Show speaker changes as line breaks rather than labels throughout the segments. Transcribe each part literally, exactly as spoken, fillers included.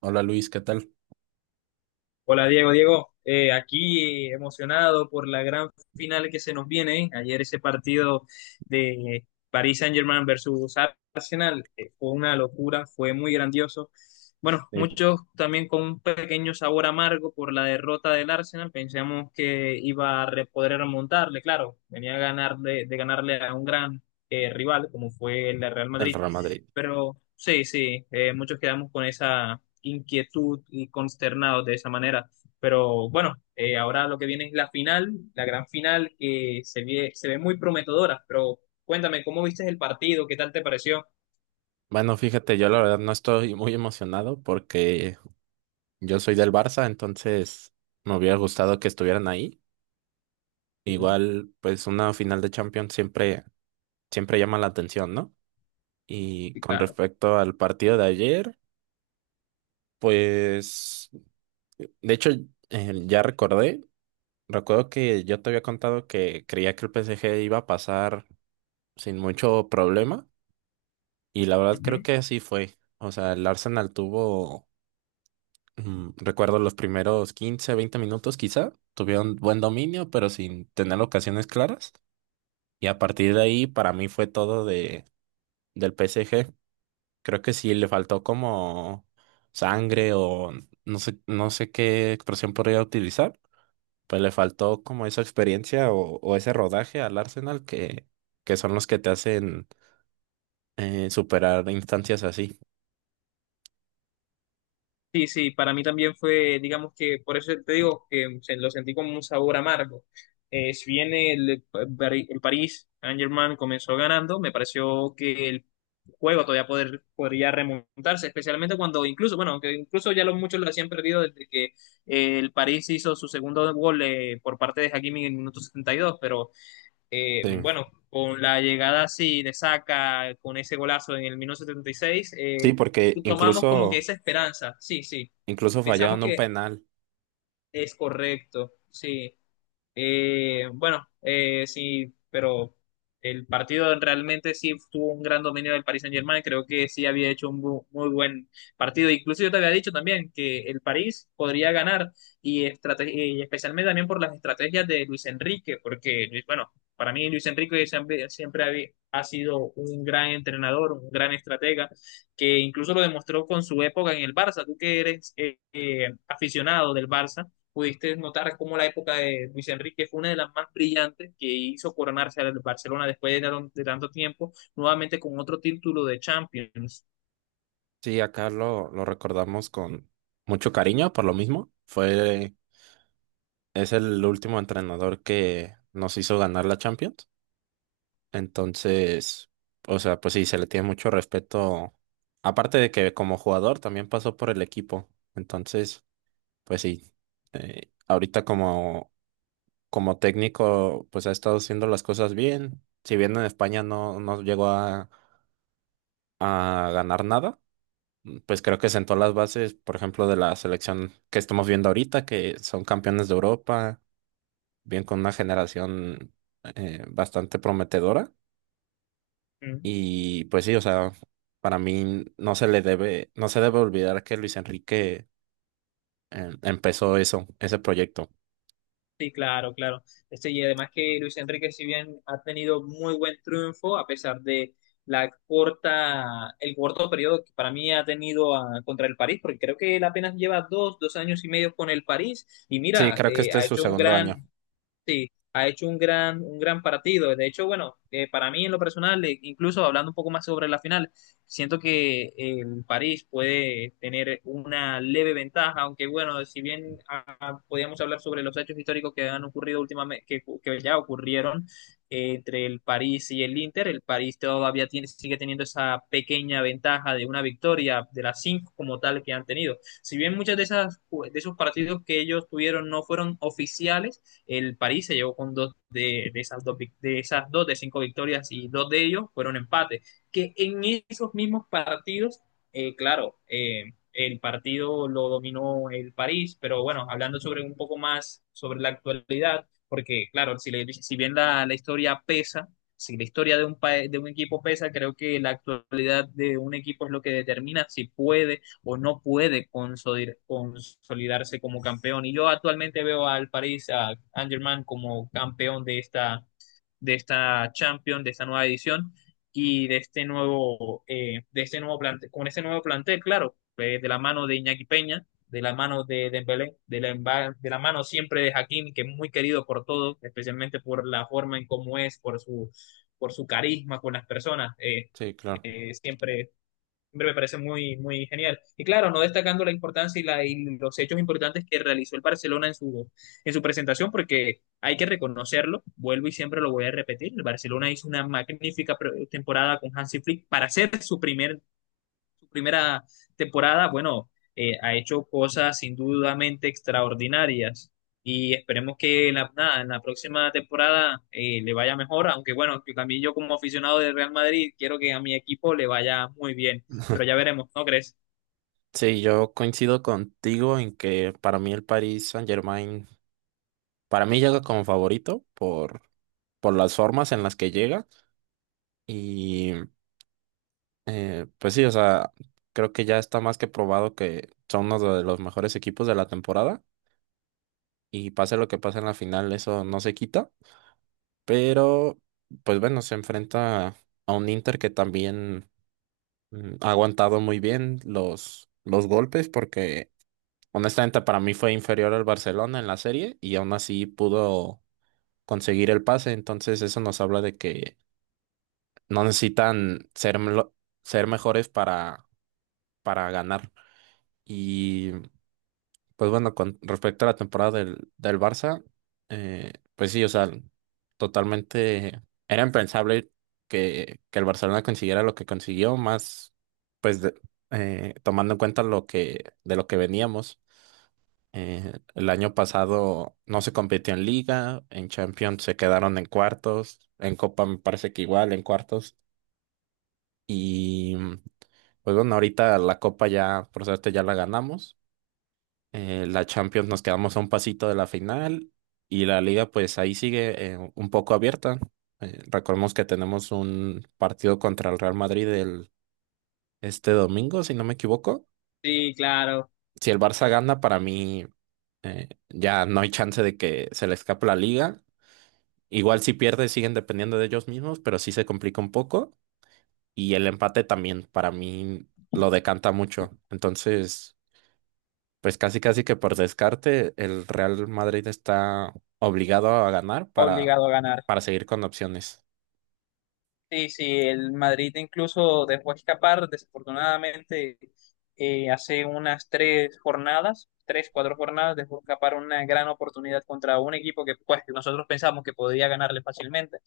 Hola Luis, ¿qué tal?
Hola Diego, Diego, eh, aquí eh, emocionado por la gran final que se nos viene. ¿eh? Ayer ese partido de Paris Saint-Germain versus Arsenal eh, fue una locura, fue muy grandioso. Bueno, muchos también con un pequeño sabor amargo por la derrota del Arsenal. Pensamos que iba a re- poder remontarle, claro, venía a ganar de, de ganarle a un gran eh, rival como fue el Real
El
Madrid,
Real Madrid.
pero sí, sí, eh, muchos quedamos con esa inquietud y consternados de esa manera. Pero bueno, eh, ahora lo que viene es la final, la gran final que se ve, se ve muy prometedora. Pero cuéntame, ¿cómo viste el partido? ¿Qué tal te pareció?
Bueno, fíjate, yo la verdad no estoy muy emocionado porque yo soy del Barça, entonces me hubiera gustado que estuvieran ahí.
Ujú.
Igual, pues una final de Champions siempre, siempre llama la atención, ¿no? Y
Sí,
con
claro.
respecto al partido de ayer, pues, de hecho, eh, ya recordé, recuerdo que yo te había contado que creía que el P S G iba a pasar sin mucho problema y la verdad creo
Ujú.
que así fue. O sea, el Arsenal tuvo. Mm, Recuerdo los primeros quince veinte minutos quizá, tuvieron buen dominio, pero sin tener ocasiones claras. Y a partir de ahí, para mí fue todo de, del P S G. Creo que sí le faltó como sangre o no sé, no sé qué expresión podría utilizar, pues le faltó como esa experiencia o, o ese rodaje al Arsenal que, que son los que te hacen eh, superar instancias así.
Sí, sí, para mí también fue, digamos que, por eso te digo que se- lo sentí como un sabor amargo. Eh, si bien el, el París Saint-Germain comenzó ganando, me pareció que el juego todavía poder, podría remontarse, especialmente cuando incluso, bueno, aunque incluso ya los muchos lo habían perdido desde que eh, el París hizo su segundo gol eh, por parte de Hakimi en el minuto setenta y dos, pero eh,
Sí,
bueno, con la llegada así de Saka con ese golazo en el minuto setenta y seis,
sí, porque
tomamos como que
incluso,
esa esperanza, sí, sí,
incluso
pensamos
fallaron un
que
penal.
es correcto, sí. Eh, bueno, eh, sí, pero el partido realmente sí tuvo un gran dominio del Paris Saint-Germain. Creo que sí había hecho un bu- muy buen partido. Incluso yo te había dicho también que el París podría ganar y, estrate- y especialmente también por las estrategias de Luis Enrique, porque, Luis- bueno, para mí Luis Enrique siempre, siempre había- ha sido un gran entrenador, un gran estratega, que incluso lo demostró con su época en el Barça. Tú que eres eh, eh, aficionado del Barça pudiste notar cómo la época de Luis Enrique fue una de las más brillantes que hizo coronarse al Barcelona después de, tan- de tanto tiempo, nuevamente con otro título de Champions.
Sí, acá lo, lo recordamos con mucho cariño, por lo mismo. Fue, es el último entrenador que nos hizo ganar la Champions. Entonces, o sea, pues sí, se le tiene mucho respeto. Aparte de que como jugador también pasó por el equipo. Entonces, pues sí, eh, ahorita como, como técnico, pues ha estado haciendo las cosas bien. Si bien en España no, no llegó a, a ganar nada, pues creo que sentó las bases, por ejemplo, de la selección que estamos viendo ahorita, que son campeones de Europa, bien con una generación eh, bastante prometedora.
Mm.
Y pues sí, o sea, para mí no se le debe, no se debe olvidar que Luis Enrique eh, empezó eso, ese proyecto.
Sí, claro, claro. Este, y además que Luis Enrique, si bien ha tenido muy buen triunfo, a pesar de la corta, el corto periodo que para mí ha tenido ah, contra el París, porque creo que él apenas lleva dos, dos años y medio con el París, y
Sí,
mira,
creo que
eh,
este
ha
es su
hecho un
segundo año.
gran... Sí, ha hecho un gran, un gran partido. De hecho, bueno, eh, para mí en lo personal, eh, incluso hablando un poco más sobre la final, siento que eh, el París puede tener una leve ventaja, aunque bueno, si bien ah, podíamos hablar sobre los hechos históricos que han ocurrido últimamente, que, que ya ocurrieron eh, entre el París y el Inter, el París todavía tiene, sigue teniendo esa pequeña ventaja de una victoria de las cinco como tal que han tenido. Si bien muchas de esas, de esos partidos que ellos tuvieron no fueron oficiales, el París se llevó con dos de, de esas dos de esas dos de cinco victorias y dos de ellos fueron empates. Que en esos mismos partidos, eh, claro, eh, el partido lo dominó el París, pero bueno, hablando sobre un poco más sobre la actualidad, porque claro, si, le, si bien la, la historia pesa, si la historia de un, pa- de un equipo pesa, creo que la actualidad de un equipo es lo que determina si puede o no puede consolid- consolidarse como campeón. Y yo actualmente veo al París, a Angerman como campeón de esta, de esta Champions, de esta nueva edición y de este nuevo, eh, de este nuevo plantel, con este nuevo plantel, claro, eh, de la mano de Iñaki Peña, de la mano de Dembélé, de la, emba- de la mano siempre de Hakim, que es muy querido por todos, especialmente por la forma en cómo es, por su, por su carisma con las personas. Eh,
Sí, claro.
eh, siempre Hombre, me parece muy, muy genial. Y claro, no destacando la importancia y, la, y los hechos importantes que realizó el Barcelona en su, en su presentación, porque hay que reconocerlo, vuelvo y siempre lo voy a repetir, el Barcelona hizo una magnífica pre- temporada con Hansi Flick para ser su primer su primera temporada, bueno, eh, ha hecho cosas sin dudamente extraordinarias y esperemos que en la, nada, en la próxima temporada eh, le vaya mejor, aunque bueno, que también yo como aficionado del Real Madrid quiero que a mi equipo le vaya muy bien, pero ya veremos, ¿no crees?
Sí, yo coincido contigo en que para mí el Paris Saint-Germain, para mí llega como favorito por, por las formas en las que llega. Y Eh, pues sí, o sea, creo que ya está más que probado que son uno de los mejores equipos de la temporada y pase lo que pase en la final, eso no se quita, pero pues bueno, se enfrenta a un Inter que también mm, ha aguantado muy bien los, los golpes porque honestamente para mí fue inferior al Barcelona en la serie y aún así pudo conseguir el pase, entonces eso nos habla de que no necesitan ser, melo- ser mejores para, para ganar. Y Pues bueno, con respecto a la temporada del, del Barça, eh, pues sí, o sea, totalmente era impensable que, que el Barcelona consiguiera lo que consiguió, más pues de- eh, tomando en cuenta lo que, de lo que veníamos. Eh, el año pasado no se compitió en Liga, en Champions se quedaron en cuartos, en Copa me parece que igual, en cuartos. Y pues bueno, ahorita la Copa ya, por suerte, ya la ganamos. Eh, la Champions nos quedamos a un pasito de la final y la liga pues ahí sigue eh, un poco abierta. Eh, recordemos que tenemos un partido contra el Real Madrid el, este domingo, si no me equivoco.
Sí, claro,
Si el Barça gana, para mí eh, ya no hay chance de que se le escape la liga. Igual si pierde siguen dependiendo de ellos mismos, pero sí se complica un poco. Y el empate también para mí lo decanta mucho. Entonces... Pues casi casi que por descarte el Real Madrid está obligado a ganar para,
obligado a ganar.
para seguir con opciones.
Sí, sí, el Madrid incluso dejó escapar, desafortunadamente, eh, hace unas tres jornadas, tres, cuatro jornadas, dejó escapar una gran oportunidad contra un equipo que pues nosotros pensamos que podía ganarle fácilmente.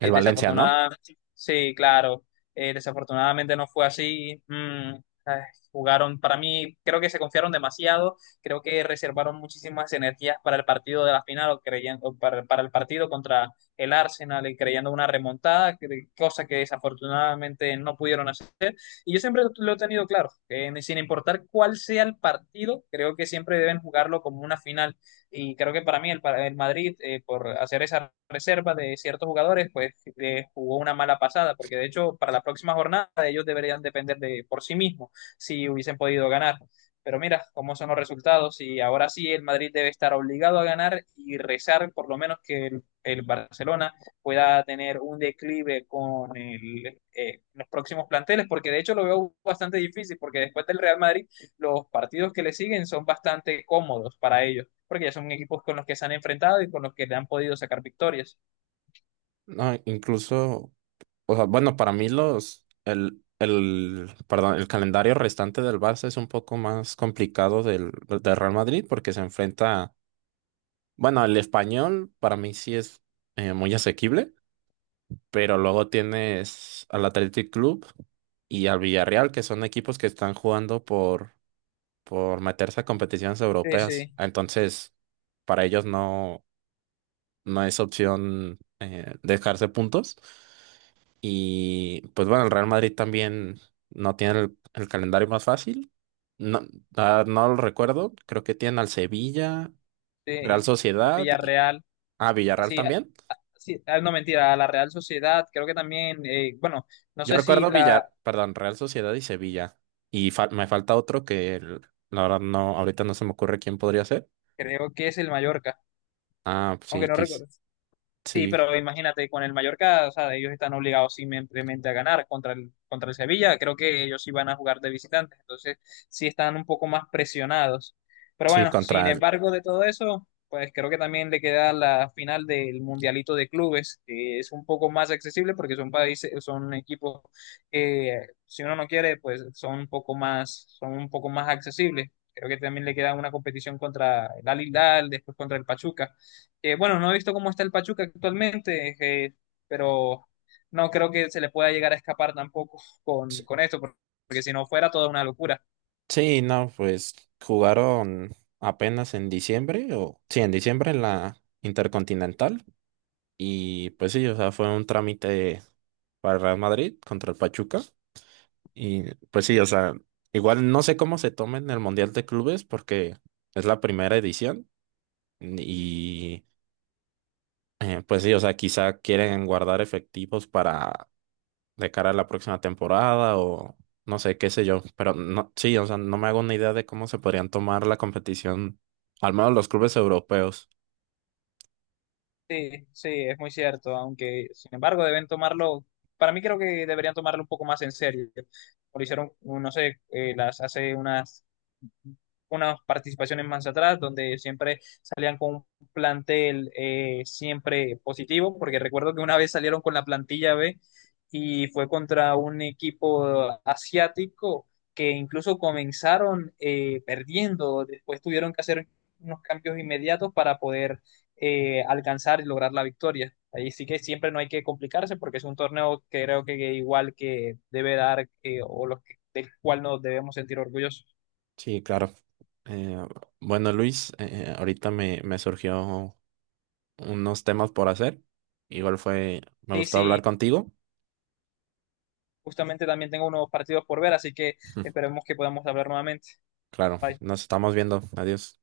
El Valencia, ¿no?
Desafortunadamente, sí, claro, eh, desafortunadamente no fue así. Mm, ay, jugaron, para mí, creo que se confiaron demasiado, creo que reservaron muchísimas energías para el partido de la final o creían, o para, para el partido contra el Arsenal y creyendo una remontada, que- cosa que desafortunadamente no pudieron hacer. Y yo siempre lo he tenido claro, que ni- sin importar cuál sea el partido, creo que siempre deben jugarlo como una final. Y creo que para mí el, pa- el Madrid, eh, por hacer esa reserva de ciertos jugadores, pues eh, jugó una mala pasada, porque de hecho para la próxima jornada ellos deberían depender de por sí mismos si hubiesen podido ganar. Pero mira cómo son los resultados y ahora sí el Madrid debe estar obligado a ganar y rezar por lo menos que el Barcelona pueda tener un declive con el, eh, los próximos planteles, porque de hecho lo veo bastante difícil, porque después del Real Madrid los partidos que le siguen son bastante cómodos para ellos, porque ya son equipos con los que se han enfrentado y con los que le han podido sacar victorias.
No, incluso, o sea, bueno, para mí los el, el perdón, el calendario restante del Barça es un poco más complicado del, del Real Madrid porque se enfrenta, bueno, el Español para mí sí es eh, muy asequible, pero luego tienes al Athletic Club y al Villarreal, que son equipos que están jugando por por meterse a competiciones
Sí,
europeas.
sí,
Entonces, para ellos no, no es opción eh, dejarse puntos. Y pues bueno, el Real Madrid también no tiene el, el calendario más fácil. No, ah, no lo recuerdo. Creo que tienen al Sevilla, Real
sí, a
Sociedad y
Villarreal,
ah, Villarreal
así, a-
también.
a- sí, ah, no mentira, a la Real Sociedad, creo que también, eh, bueno, no
Yo
sé si
recuerdo
la,
Villar, perdón, Real Sociedad y Sevilla. Y fal- me falta otro que el- la verdad no, ahorita no se me ocurre quién podría ser.
creo que es el Mallorca,
Ah, sí,
aunque no
quis-
recuerdo. Sí,
sí,
pero imagínate, con el Mallorca, o sea, ellos están obligados simplemente a ganar contra el, contra el Sevilla. Creo que ellos sí van a jugar de visitantes, entonces sí están un poco más presionados. Pero
sí,
bueno, sin
contra el,
embargo de todo eso, pues creo que también le queda la final del Mundialito de Clubes, que es un poco más accesible porque son países, son equipos que si uno no quiere, pues son un poco más, son un poco más accesibles. Creo que también le queda una competición contra el Al Hilal, después contra el Pachuca. Eh, bueno, no he visto cómo está el Pachuca actualmente, eh, pero no creo que se le pueda llegar a escapar tampoco con, con esto, por- porque si no fuera toda una locura.
Sí, no, pues jugaron apenas en diciembre, o sí, en diciembre en la Intercontinental. Y pues sí, o sea, fue un trámite para Real Madrid contra el Pachuca. Y pues sí, o sea, igual no sé cómo se tomen el Mundial de Clubes porque es la primera edición. Y eh, pues sí, o sea, quizá quieren guardar efectivos para de cara a la próxima temporada o no sé, qué sé yo. Pero no, sí, o sea, no me hago una idea de cómo se podrían tomar la competición, al menos los clubes europeos.
Sí, sí, es muy cierto, aunque sin embargo deben tomarlo, para mí creo que deberían tomarlo un poco más en serio. Lo hicieron, no sé, eh, las, hace unas unas participaciones más atrás, donde siempre salían con un plantel eh, siempre positivo, porque recuerdo que una vez salieron con la plantilla B y fue contra un equipo asiático que incluso comenzaron eh, perdiendo, después tuvieron que hacer unos cambios inmediatos para poder eh, alcanzar y lograr la victoria. Ahí sí que siempre no hay que complicarse porque es un torneo que creo que igual que debe dar eh, o los que, del cual nos debemos sentir orgullosos.
Sí, claro. Eh, bueno, Luis, eh, ahorita me, me surgió unos temas por hacer. Igual fue, me
Sí,
gustó
sí,
hablar contigo.
justamente también tengo unos partidos por ver, así que esperemos que podamos hablar nuevamente.
Claro,
Bye.
nos estamos viendo. Adiós.